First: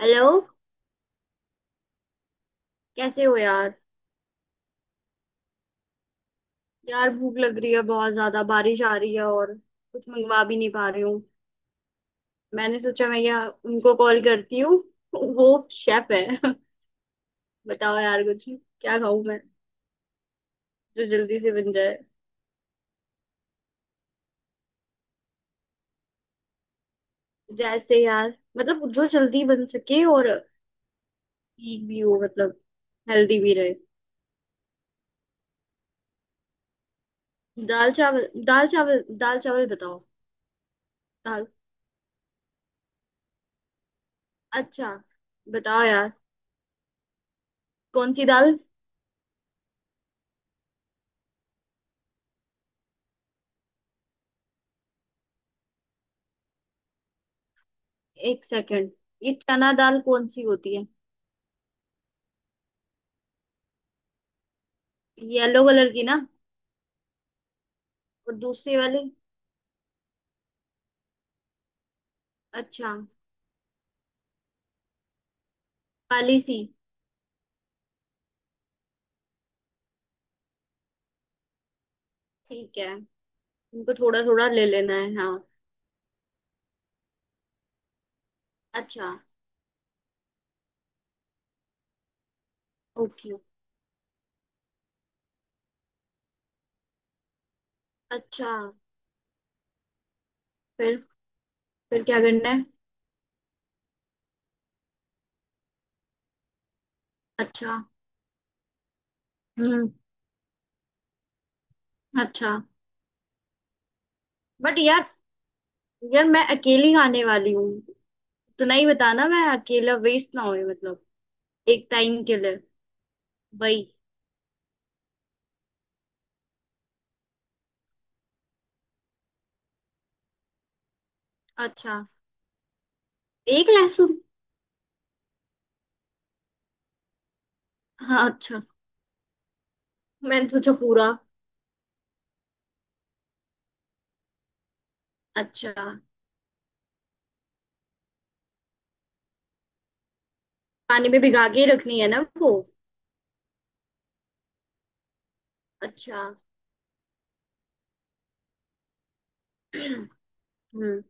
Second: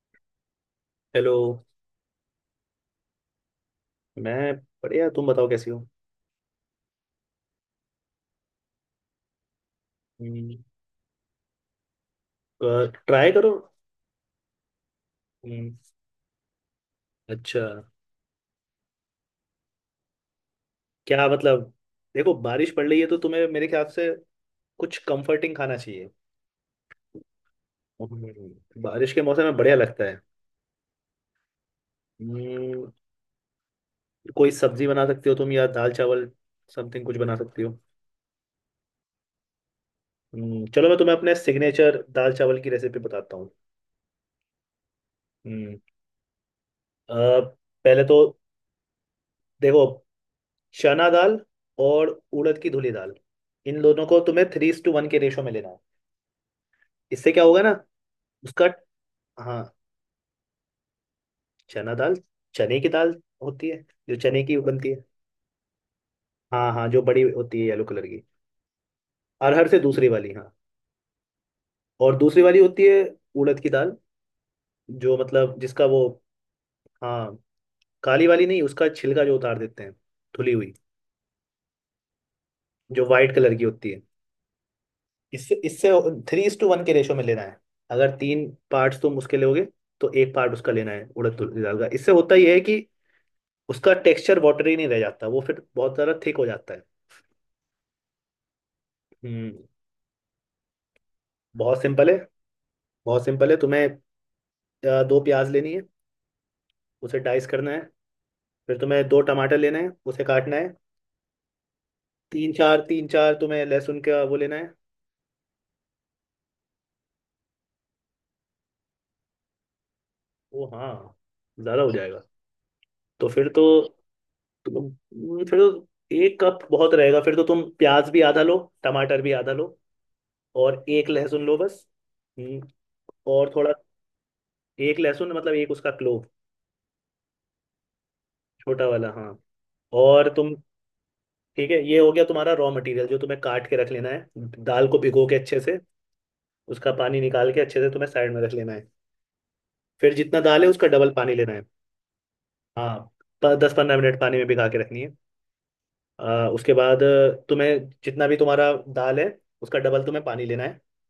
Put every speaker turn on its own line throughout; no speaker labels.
Hello.
Hello.
कैसे हो यार।
मैं बढ़िया। तुम बताओ कैसी हो।
यार भूख लग रही है बहुत ज्यादा, बारिश आ रही है और कुछ मंगवा भी
हम्म,
नहीं पा रही हूँ। मैंने सोचा मैं
ट्राई
यहाँ
करो।
उनको कॉल करती हूँ वो
हम्म।
शेफ है
अच्छा।
बताओ यार कुछ क्या खाऊं मैं, जो
क्या
जल्दी से
मतलब।
बन जाए।
देखो, बारिश पड़ रही है तो तुम्हें मेरे ख्याल से कुछ कंफर्टिंग खाना चाहिए।
जैसे यार, मतलब जो
बारिश के मौसम
जल्दी
में
बन
बढ़िया लगता
सके
है।
और ठीक भी हो, मतलब
हम्म,
हेल्दी भी रहे।
कोई सब्जी बना सकती हो तुम, या दाल चावल समथिंग कुछ बना सकती हो।
दाल चावल, दाल चावल, दाल चावल बताओ।
चलो, मैं तुम्हें अपने
दाल,
सिग्नेचर दाल चावल की रेसिपी बताता हूँ।
अच्छा,
हम्म,
बताओ यार।
अ, पहले
कौन
तो
सी दाल।
देखो, चना दाल और उड़द की धुली दाल, इन दोनों को तुम्हें 3:1 के रेशो में लेना। इससे क्या होगा ना
एक
उसका।
सेकंड, ये
हाँ।
चना दाल कौन सी होती है।
चना दाल, चने की दाल होती है जो चने की बनती है।
येलो कलर की ना।
हाँ हाँ, जो बड़ी होती है येलो कलर की।
और दूसरी वाली।
अरहर से दूसरी वाली, हाँ। और दूसरी वाली होती
अच्छा,
है उड़द की दाल, जो मतलब जिसका वो।
काली सी।
हाँ, काली वाली नहीं, उसका छिलका जो उतार देते हैं, धुली हुई।
ठीक है।
जो वाइट कलर की होती
इनको
है।
थोड़ा थोड़ा ले लेना है हाँ।
इससे इससे 3:1 के रेशो में लेना है। अगर 3 पार्ट्स
अच्छा।
तुम उसके लोगे तो एक पार्ट उसका लेना है, उड़द की दाल का। इससे होता यह है कि
ओके।
उसका टेक्सचर वाटरी नहीं रह जाता, वो फिर बहुत ज़्यादा थिक हो जाता है।
अच्छा।
हम्म
फिर
बहुत
फिर
सिंपल है।
क्या करना है।
बहुत सिंपल है, तुम्हें दो प्याज लेनी है, उसे डाइस करना
अच्छा।
है। फिर तुम्हें दो टमाटर लेना है,
हम्म।
उसे काटना है।
अच्छा।
तीन चार तुम्हें लहसुन का वो लेना है।
बट यार, यार मैं अकेली आने वाली हूँ। इतना ही बताना, मैं अकेला वेस्ट ना हो,
ओ
मतलब
हाँ, ज़्यादा
एक
हो जाएगा।
टाइम के लिए।
तो फिर तो
वही।
तुम फिर तो 1 कप बहुत रहेगा। फिर तो तुम प्याज भी आधा लो, टमाटर भी आधा लो, और एक लहसुन लो बस।
अच्छा।
हम्म, और
एक
थोड़ा।
लहसुन।
एक लहसुन मतलब एक उसका क्लोव,
हाँ, अच्छा।
छोटा वाला। हाँ और
मैंने
तुम
सोचा पूरा।
ठीक है, ये हो गया तुम्हारा रॉ मटेरियल जो तुम्हें काट के रख लेना है। दाल को भिगो के अच्छे से
अच्छा।
उसका पानी निकाल के, अच्छे से तुम्हें साइड में रख लेना है। फिर जितना दाल है उसका
पानी
डबल
में
पानी
भिगा
लेना है।
के रखनी है ना वो।
हाँ, 10-15 मिनट पानी में भिगा के रखनी है।
अच्छा।
उसके बाद तुम्हें जितना भी तुम्हारा दाल है, उसका डबल तुम्हें पानी लेना है।
हम्म।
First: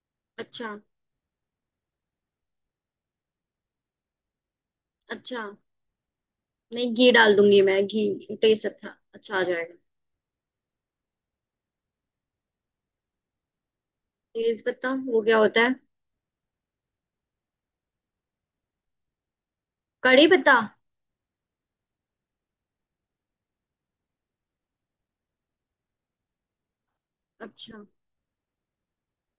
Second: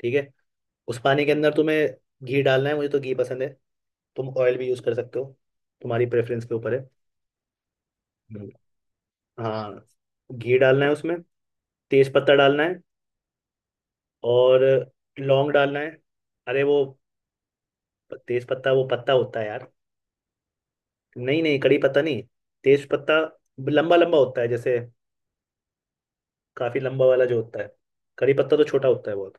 ठीक है।
अच्छा।
उस पानी के अंदर तुम्हें घी डालना है, मुझे तो घी पसंद है। तुम ऑयल भी यूज़ कर सकते हो,
अच्छा,
तुम्हारी प्रेफरेंस के ऊपर है।
नहीं घी डाल दूंगी मैं, घी
हम्म।
टेस्ट अच्छा अच्छा आ जाएगा।
हाँ, घी डालना है उसमें, तेज पत्ता डालना है, और
तेज पत्ता वो क्या
लौंग
होता है।
डालना है। अरे वो, तेज पत्ता वो पत्ता होता है यार।
कड़ी पत्ता।
नहीं नहीं, कड़ी पत्ता नहीं, तेज पत्ता। लंबा लंबा होता है जैसे, काफी लंबा वाला जो होता है।
अच्छा।
कड़ी पत्ता तो छोटा होता है बहुत।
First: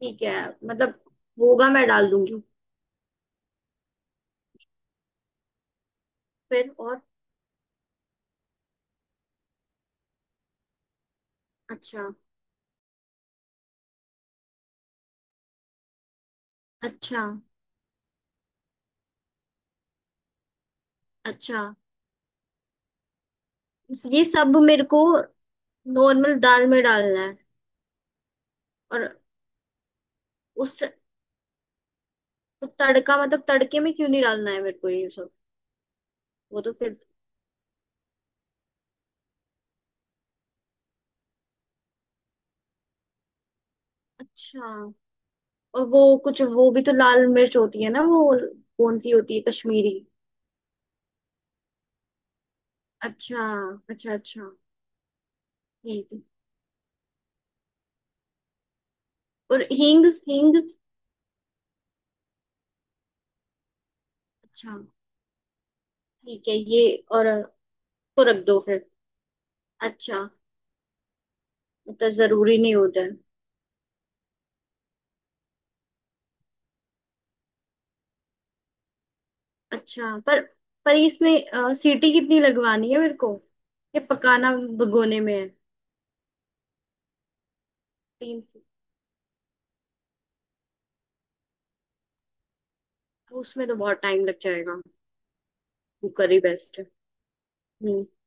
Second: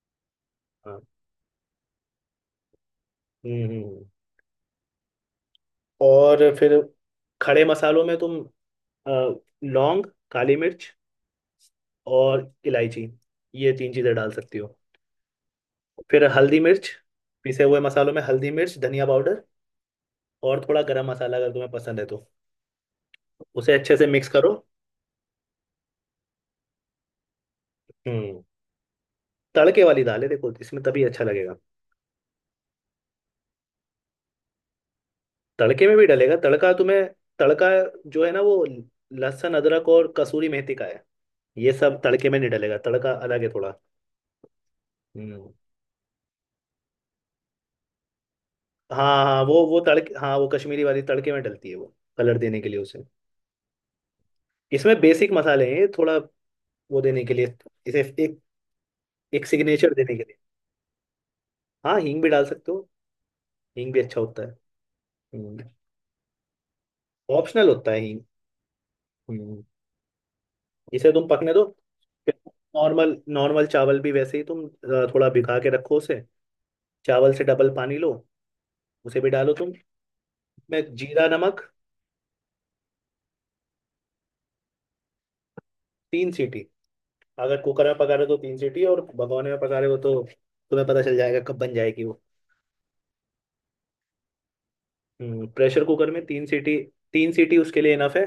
ठीक है, मतलब
हाँ।
होगा, मैं डाल दूंगी।
हम्म हम्म, हम्म। और
फिर
फिर
और।
खड़े मसालों में तुम अ, लौंग, काली मिर्च
अच्छा।
और इलायची, ये तीन चीजें डाल सकती हो। फिर हल्दी मिर्च,
अच्छा।
पिसे हुए मसालों में हल्दी मिर्च, धनिया पाउडर और थोड़ा गरम मसाला अगर
अच्छा।
तुम्हें पसंद है तो। उसे अच्छे से
ये
मिक्स करो।
सब मेरे को नॉर्मल दाल में डालना है
हम्म
और
तड़के वाली दाल है देखो,
उस,
इसमें तभी अच्छा लगेगा।
तड़का मतलब तड़के में क्यों नहीं डालना है मेरे को ये सब।
तड़के में भी डलेगा
वो
तड़का
तो फिर।
तुम्हें। तड़का जो है ना, वो लहसुन, अदरक और कसूरी मेथी का है। ये सब तड़के में नहीं डलेगा, तड़का अलग है थोड़ा।
अच्छा।
हम्म।
और वो कुछ, वो भी तो लाल मिर्च होती है ना वो, कौन सी
हाँ
होती है,
हाँ, वो
कश्मीरी।
तड़के, हाँ वो कश्मीरी वाली तड़के में डलती है, वो कलर देने के लिए उसे।
अच्छा, अच्छा अच्छा।
इसमें बेसिक मसाले हैं ये,
ठीक
थोड़ा
है
वो देने के लिए, इसे एक एक
और
सिग्नेचर
हींग,
देने के लिए।
हींग।
हाँ, हींग भी डाल सकते हो। हींग भी अच्छा होता है,
अच्छा। ठीक है ये, और
ऑप्शनल होता है हींग।
को रख दो फिर।
हम्म।
अच्छा।
इसे तुम पकने दो।
मतलब जरूरी नहीं होता है।
नॉर्मल नॉर्मल चावल भी वैसे ही, तुम थोड़ा भिगा के रखो उसे। चावल से डबल पानी लो, उसे भी डालो तुम।
अच्छा पर
मैं
पर
जीरा
इसमें
नमक
सीटी कितनी लगवानी है मेरे को, ये पकाना भगोने में है।
3 सीटी। अगर कुकर में पका रहे हो तो
तीन।
3 सीटी, और भगोने में पका रहे हो तो तुम्हें पता चल जाएगा कब बन जाएगी वो।
उसमें तो बहुत टाइम लग जाएगा।
प्रेशर कुकर में
कुकर ही
3 सीटी।
बेस्ट है।
3 सीटी उसके लिए
हम्म।
इनफ है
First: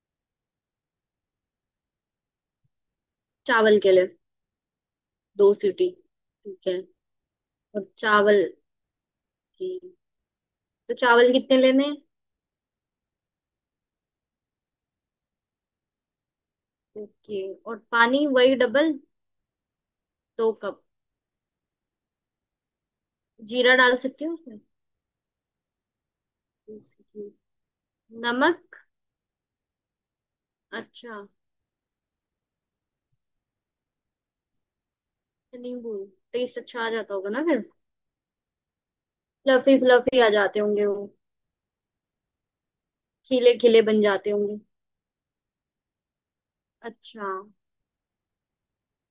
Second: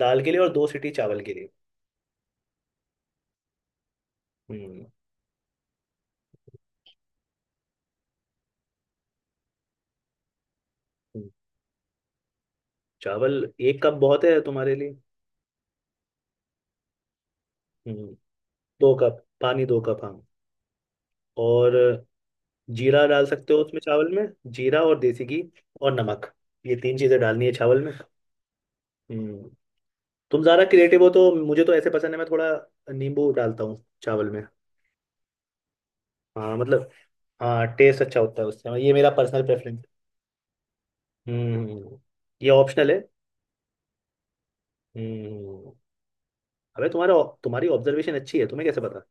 दाल के लिए, और 2 सीटी चावल के लिए।
चावल के लिए।
हम्म
दो सीटी, ठीक है। और चावल की, तो
हम्म,
चावल कितने लेने हैं।
चावल 1 कप बहुत है तुम्हारे लिए।
ओके। और
हम्म
पानी वही
दो
डबल।
कप पानी, 2 कप हाँ।
दो कप।
और जीरा डाल सकते हो
जीरा
उसमें,
डाल
चावल
सकती
में।
हूँ।
जीरा और देसी घी और नमक, ये तीन चीजें
उसमें,
डालनी है चावल में।
नमक।
हम्म तुम ज्यादा क्रिएटिव हो
अच्छा।
तो। मुझे तो ऐसे पसंद है, मैं थोड़ा नींबू डालता हूँ चावल में।
नींबू,
हाँ
टेस्ट अच्छा आ
मतलब,
जाता होगा ना फिर।
हाँ टेस्ट अच्छा होता है उससे। हाँ, ये मेरा पर्सनल
फ्लफी
प्रेफरेंस।
फ्लफी आ जाते होंगे वो,
हम्म ये ऑप्शनल है।
खिले खिले बन जाते होंगे।
हम्म अबे तुम्हारा
अच्छा।
तुम्हारी ऑब्जर्वेशन अच्छी है, तुम्हें कैसे पता?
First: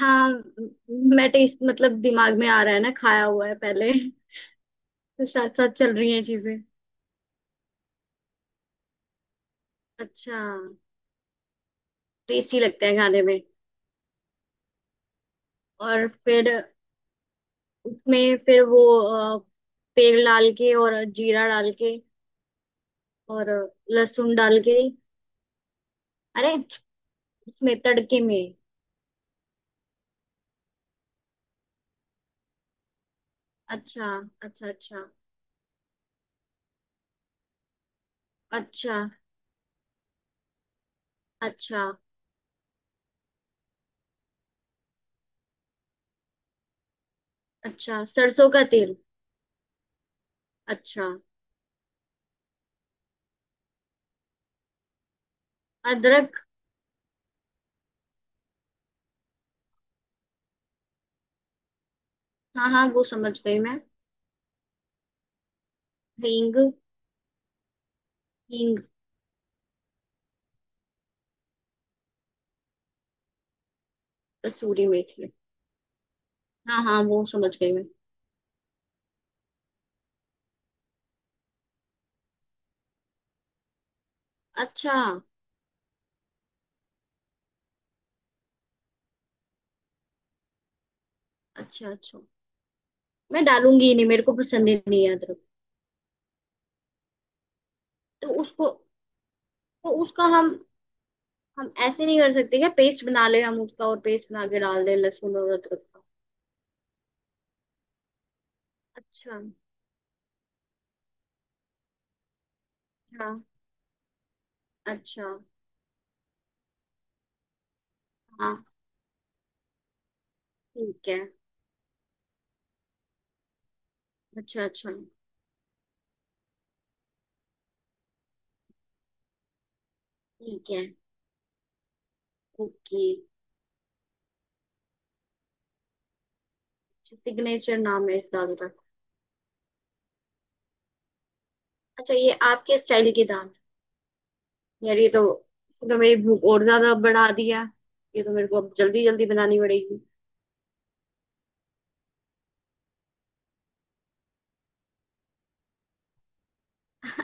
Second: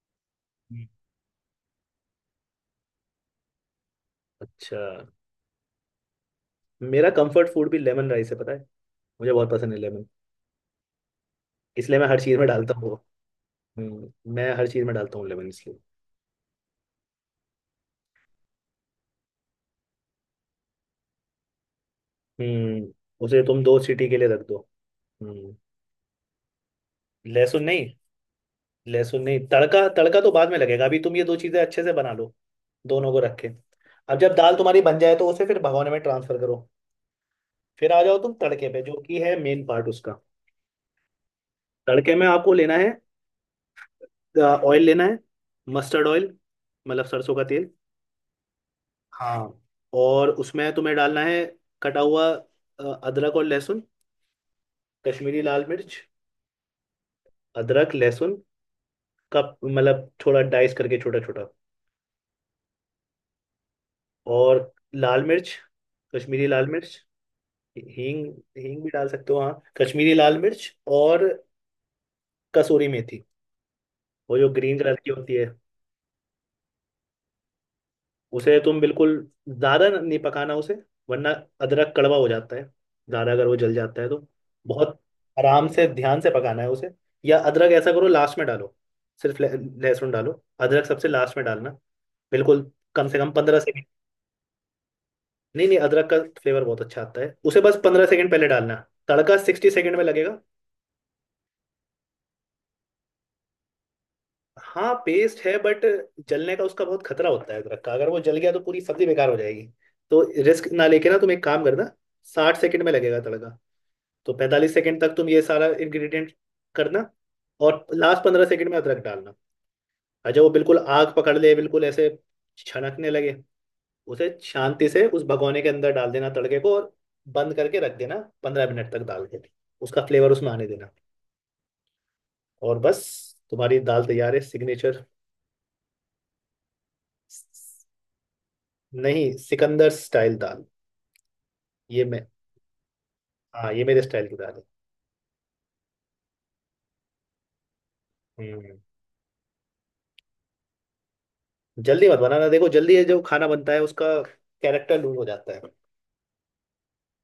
हाँ
हम्म।
मैं टेस्ट मतलब दिमाग में आ रहा है ना, खाया हुआ है पहले,
अच्छा,
तो साथ साथ चल रही हैं चीजें।
मेरा कंफर्ट फूड भी लेमन राइस है पता है। मुझे बहुत पसंद है लेमन,
अच्छा।
इसलिए मैं हर चीज़ में
टेस्टी
डालता
लगता
हूँ वो।
है खाने में।
मैं हर चीज़ में डालता हूँ लेमन इसलिए।
और फिर उसमें फिर वो, तेल डाल के और जीरा डाल के।
हम्म उसे
और
तुम 2 सीटी के लिए
लहसुन
रख
डाल
दो।
के,
हम्म
अरे
लहसुन
उसमें
नहीं,
तड़के में।
लहसुन नहीं, तड़का तड़का तो बाद में लगेगा, अभी तुम ये दो चीज़ें अच्छे से बना लो। दोनों को रखे।
अच्छा
अब जब दाल
अच्छा।
तुम्हारी बन
अच्छा।
जाए तो उसे फिर भगोने में ट्रांसफर करो। फिर आ जाओ तुम तड़के पे,
अच्छा।
जो कि है मेन पार्ट उसका।
अच्छा।
तड़के में आपको लेना है, ऑयल लेना है, मस्टर्ड ऑयल मतलब सरसों का तेल।
अच्छा। सरसों का तेल।
हाँ। और उसमें तुम्हें
अच्छा।
डालना है कटा हुआ अदरक और लहसुन, कश्मीरी लाल मिर्च।
अदरक।
अदरक लहसुन का मतलब थोड़ा डाइस करके, छोटा छोटा।
हाँ हाँ वो समझ गई मैं।
और लाल मिर्च, कश्मीरी
हींग,
लाल मिर्च। हींग,
हींग।
हींग भी डाल सकते हो, हाँ। कश्मीरी लाल मिर्च और कसूरी मेथी, वो जो ग्रीन
कसूरी
कलर की
मेथी,
होती है।
हाँ हाँ वो समझ गई मैं।
उसे तुम बिल्कुल ज्यादा नहीं पकाना उसे, वरना अदरक कड़वा हो जाता है, ज्यादा अगर वो जल जाता है तो।
अच्छा।
बहुत आराम से, ध्यान से पकाना है उसे। या अदरक ऐसा करो, लास्ट में डालो। सिर्फ लहसुन डालो, अदरक सबसे लास्ट में डालना।
अच्छा। अच्छा,
बिल्कुल कम से कम
मैं
15 सेकेंड।
डालूंगी ही नहीं, मेरे को पसंद ही नहीं है अदरक।
नहीं नहीं, अदरक का फ्लेवर बहुत अच्छा आता है उसे, बस पंद्रह
तो
सेकेंड पहले
उसको,
डालना। तड़का सिक्सटी
तो
सेकेंड में
उसका,
लगेगा।
हम ऐसे नहीं कर सकते क्या, पेस्ट बना ले हम उसका और पेस्ट बना के डाल
हाँ,
दें लहसुन
पेस्ट
और
है
अदरक
बट
का।
जलने का उसका बहुत खतरा होता है अदरक का, अगर वो जल गया तो पूरी सब्जी बेकार हो
अच्छा।
जाएगी। तो रिस्क ना लेके ना, तुम एक काम करना। 60 सेकंड में लगेगा
हाँ।
तड़का, तो 45 सेकंड तक
अच्छा।
तुम ये सारा इंग्रेडिएंट करना, और लास्ट पंद्रह
हाँ।
सेकंड में अदरक डालना। और जब वो बिल्कुल
ठीक
आग
है।
पकड़ ले, बिल्कुल ऐसे छनकने लगे, उसे
अच्छा
शांति
अच्छा।
से उस भगोने के अंदर डाल देना तड़के को, और बंद करके रख देना 15 मिनट तक दाल के। उसका फ्लेवर उसमें आने
ठीक है।
देना। और
ओके।
बस, तुम्हारी दाल तैयार है सिग्नेचर।
सिग्नेचर नाम है इस दाल का।
नहीं, सिकंदर स्टाइल दाल ये
अच्छा,
मैं।
ये आपके स्टाइल की दाल है।
हाँ, ये मेरे स्टाइल की दाल है।
यार ये तो, इसने तो मेरी भूख और ज्यादा बढ़ा दिया। ये तो मेरे को अब
हम्म
जल्दी जल्दी बनानी पड़ेगी।
जल्दी मत बनाना। देखो जल्दी ये जो खाना बनता है, उसका कैरेक्टर लूज हो जाता है।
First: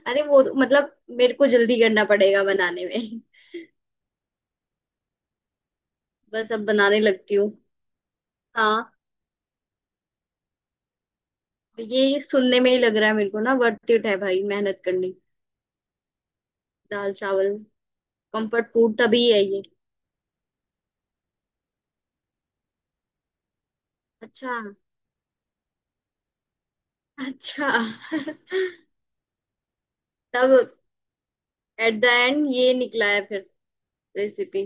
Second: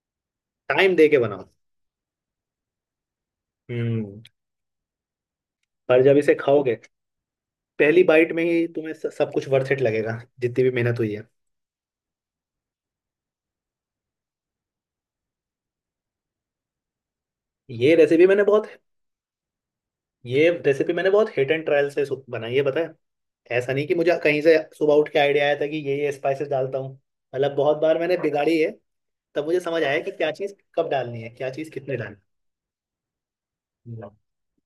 अरे वो तो- मतलब
टाइम दे के
मेरे को
बनाओ।
जल्दी करना पड़ेगा बनाने में
हम्म पर जब इसे
बस अब
खाओगे,
बनाने लगती हूँ।
पहली बाइट में ही
हाँ,
तुम्हें सब कुछ वर्थ इट लगेगा, जितनी भी मेहनत हुई है।
ये सुनने में ही लग रहा है मेरे को ना, वर्थ इट है भाई मेहनत करनी। दाल चावल
ये रेसिपी मैंने बहुत
कंफर्ट फूड तभी है ये।
ये रेसिपी मैंने बहुत हिट एंड ट्रायल से बनाई है पता है। ऐसा नहीं कि मुझे कहीं
अच्छा।
से सुबह उठ के आइडिया आया था कि ये स्पाइसेस डालता हूँ। मतलब
अच्छा
बहुत बार मैंने बिगाड़ी है। तब मुझे समझ आया कि क्या चीज़
तब,
कब डालनी है, क्या चीज़
एट
कितने
द
डालनी
एंड ये निकला है फिर
है।
रेसिपी।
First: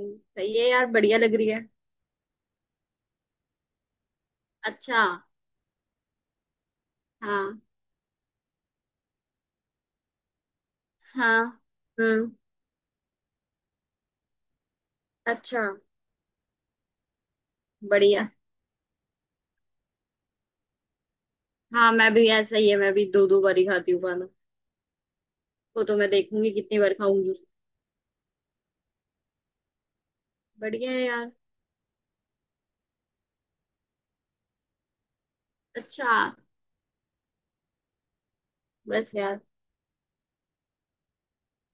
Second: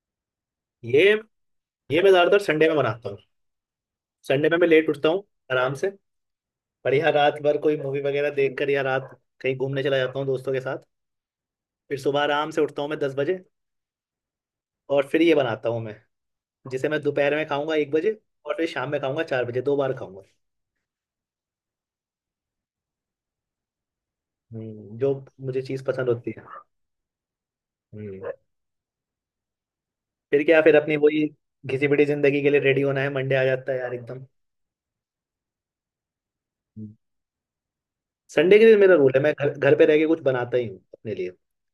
सही है यार,
ये
बढ़िया लग रही है।
ये मैं ज्यादातर संडे में बनाता हूँ। संडे में मैं लेट
अच्छा।
उठता हूँ आराम से। बढ़िया, रात भर
हाँ
कोई मूवी वगैरह देख कर, या रात कहीं घूमने चला जाता हूँ दोस्तों के साथ।
हाँ।
फिर सुबह
हम्म।
आराम से उठता हूँ मैं 10 बजे। और फिर ये
अच्छा।
बनाता हूँ मैं, जिसे मैं दोपहर में खाऊंगा 1 बजे,
बढ़िया।
और फिर शाम में खाऊंगा 4 बजे, दो बार खाऊंगा।
हाँ मैं भी, ऐसा ही है, मैं भी दो दो बार ही खाती हूँ खाना।
जो मुझे
वो
चीज़
तो मैं
पसंद होती है।
देखूंगी कितनी बार खाऊंगी।
हम्म। फिर क्या, फिर
बढ़िया
अपनी
है
वही
यार।
घिसी पिटी जिंदगी के लिए रेडी होना है, मंडे आ जाता है यार एकदम।
अच्छा।
हम्म। संडे के दिन मेरा रूल
बस
है, मैं
यार,
घर घर पे रह के कुछ बनाता ही हूँ अपने लिए।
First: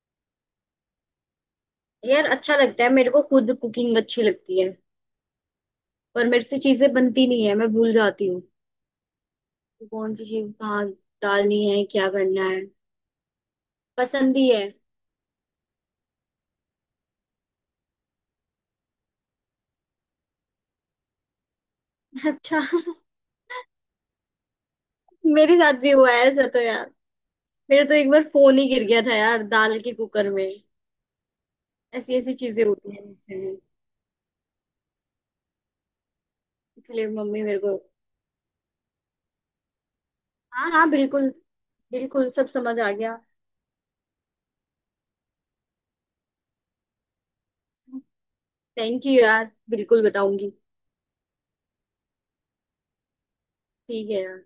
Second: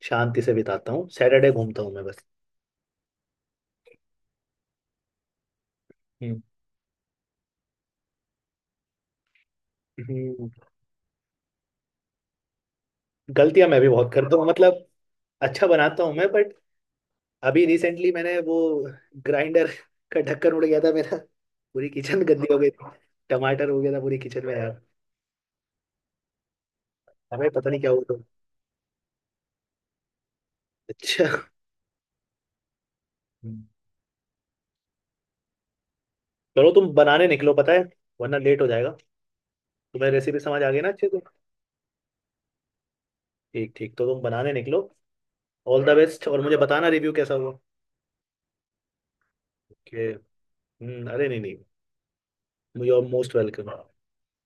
शांति से बिताता हूँ, सैटरडे घूमता हूँ मैं बस।
यार अच्छा लगता है मेरे को, खुद कुकिंग अच्छी लगती है। पर
हम्म।
मेरे से चीजें बनती नहीं है, मैं भूल जाती हूँ कि कौन सी चीज
हम्म,
कहाँ डालनी है क्या करना है।
गलतियां मैं भी बहुत करता
पसंद
हूँ
ही है।
मतलब। अच्छा बनाता हूँ मैं बट, अभी रिसेंटली मैंने वो ग्राइंडर का ढक्कन उड़ गया था मेरा। पूरी किचन गंदी हो
अच्छा।
गई थी। टमाटर हो गया था पूरी किचन में यार।
मेरे साथ भी हुआ है ऐसा तो यार।
हमें पता नहीं
मेरा
क्या
तो
हुआ
एक
था।
बार फोन ही गिर गया था यार दाल के कुकर में।
अच्छा,
ऐसी ऐसी चीजें होती हैं मुझसे भी।
चलो तुम
इसलिए
बनाने
मम्मी
निकलो
मेरे
पता
को।
है, वरना लेट हो जाएगा। तुम्हें रेसिपी समझ
हाँ
आ गई ना
हाँ
अच्छे से?
बिल्कुल, बिल्कुल सब समझ आ गया।
ठीक ठीक, तो तुम बनाने निकलो। ऑल द बेस्ट, और मुझे बताना रिव्यू कैसा हुआ।
थैंक यू यार, बिल्कुल
ओके।
बताऊंगी।
अरे नहीं नहीं, यू आर मोस्ट वेलकम।
ठीक है यार।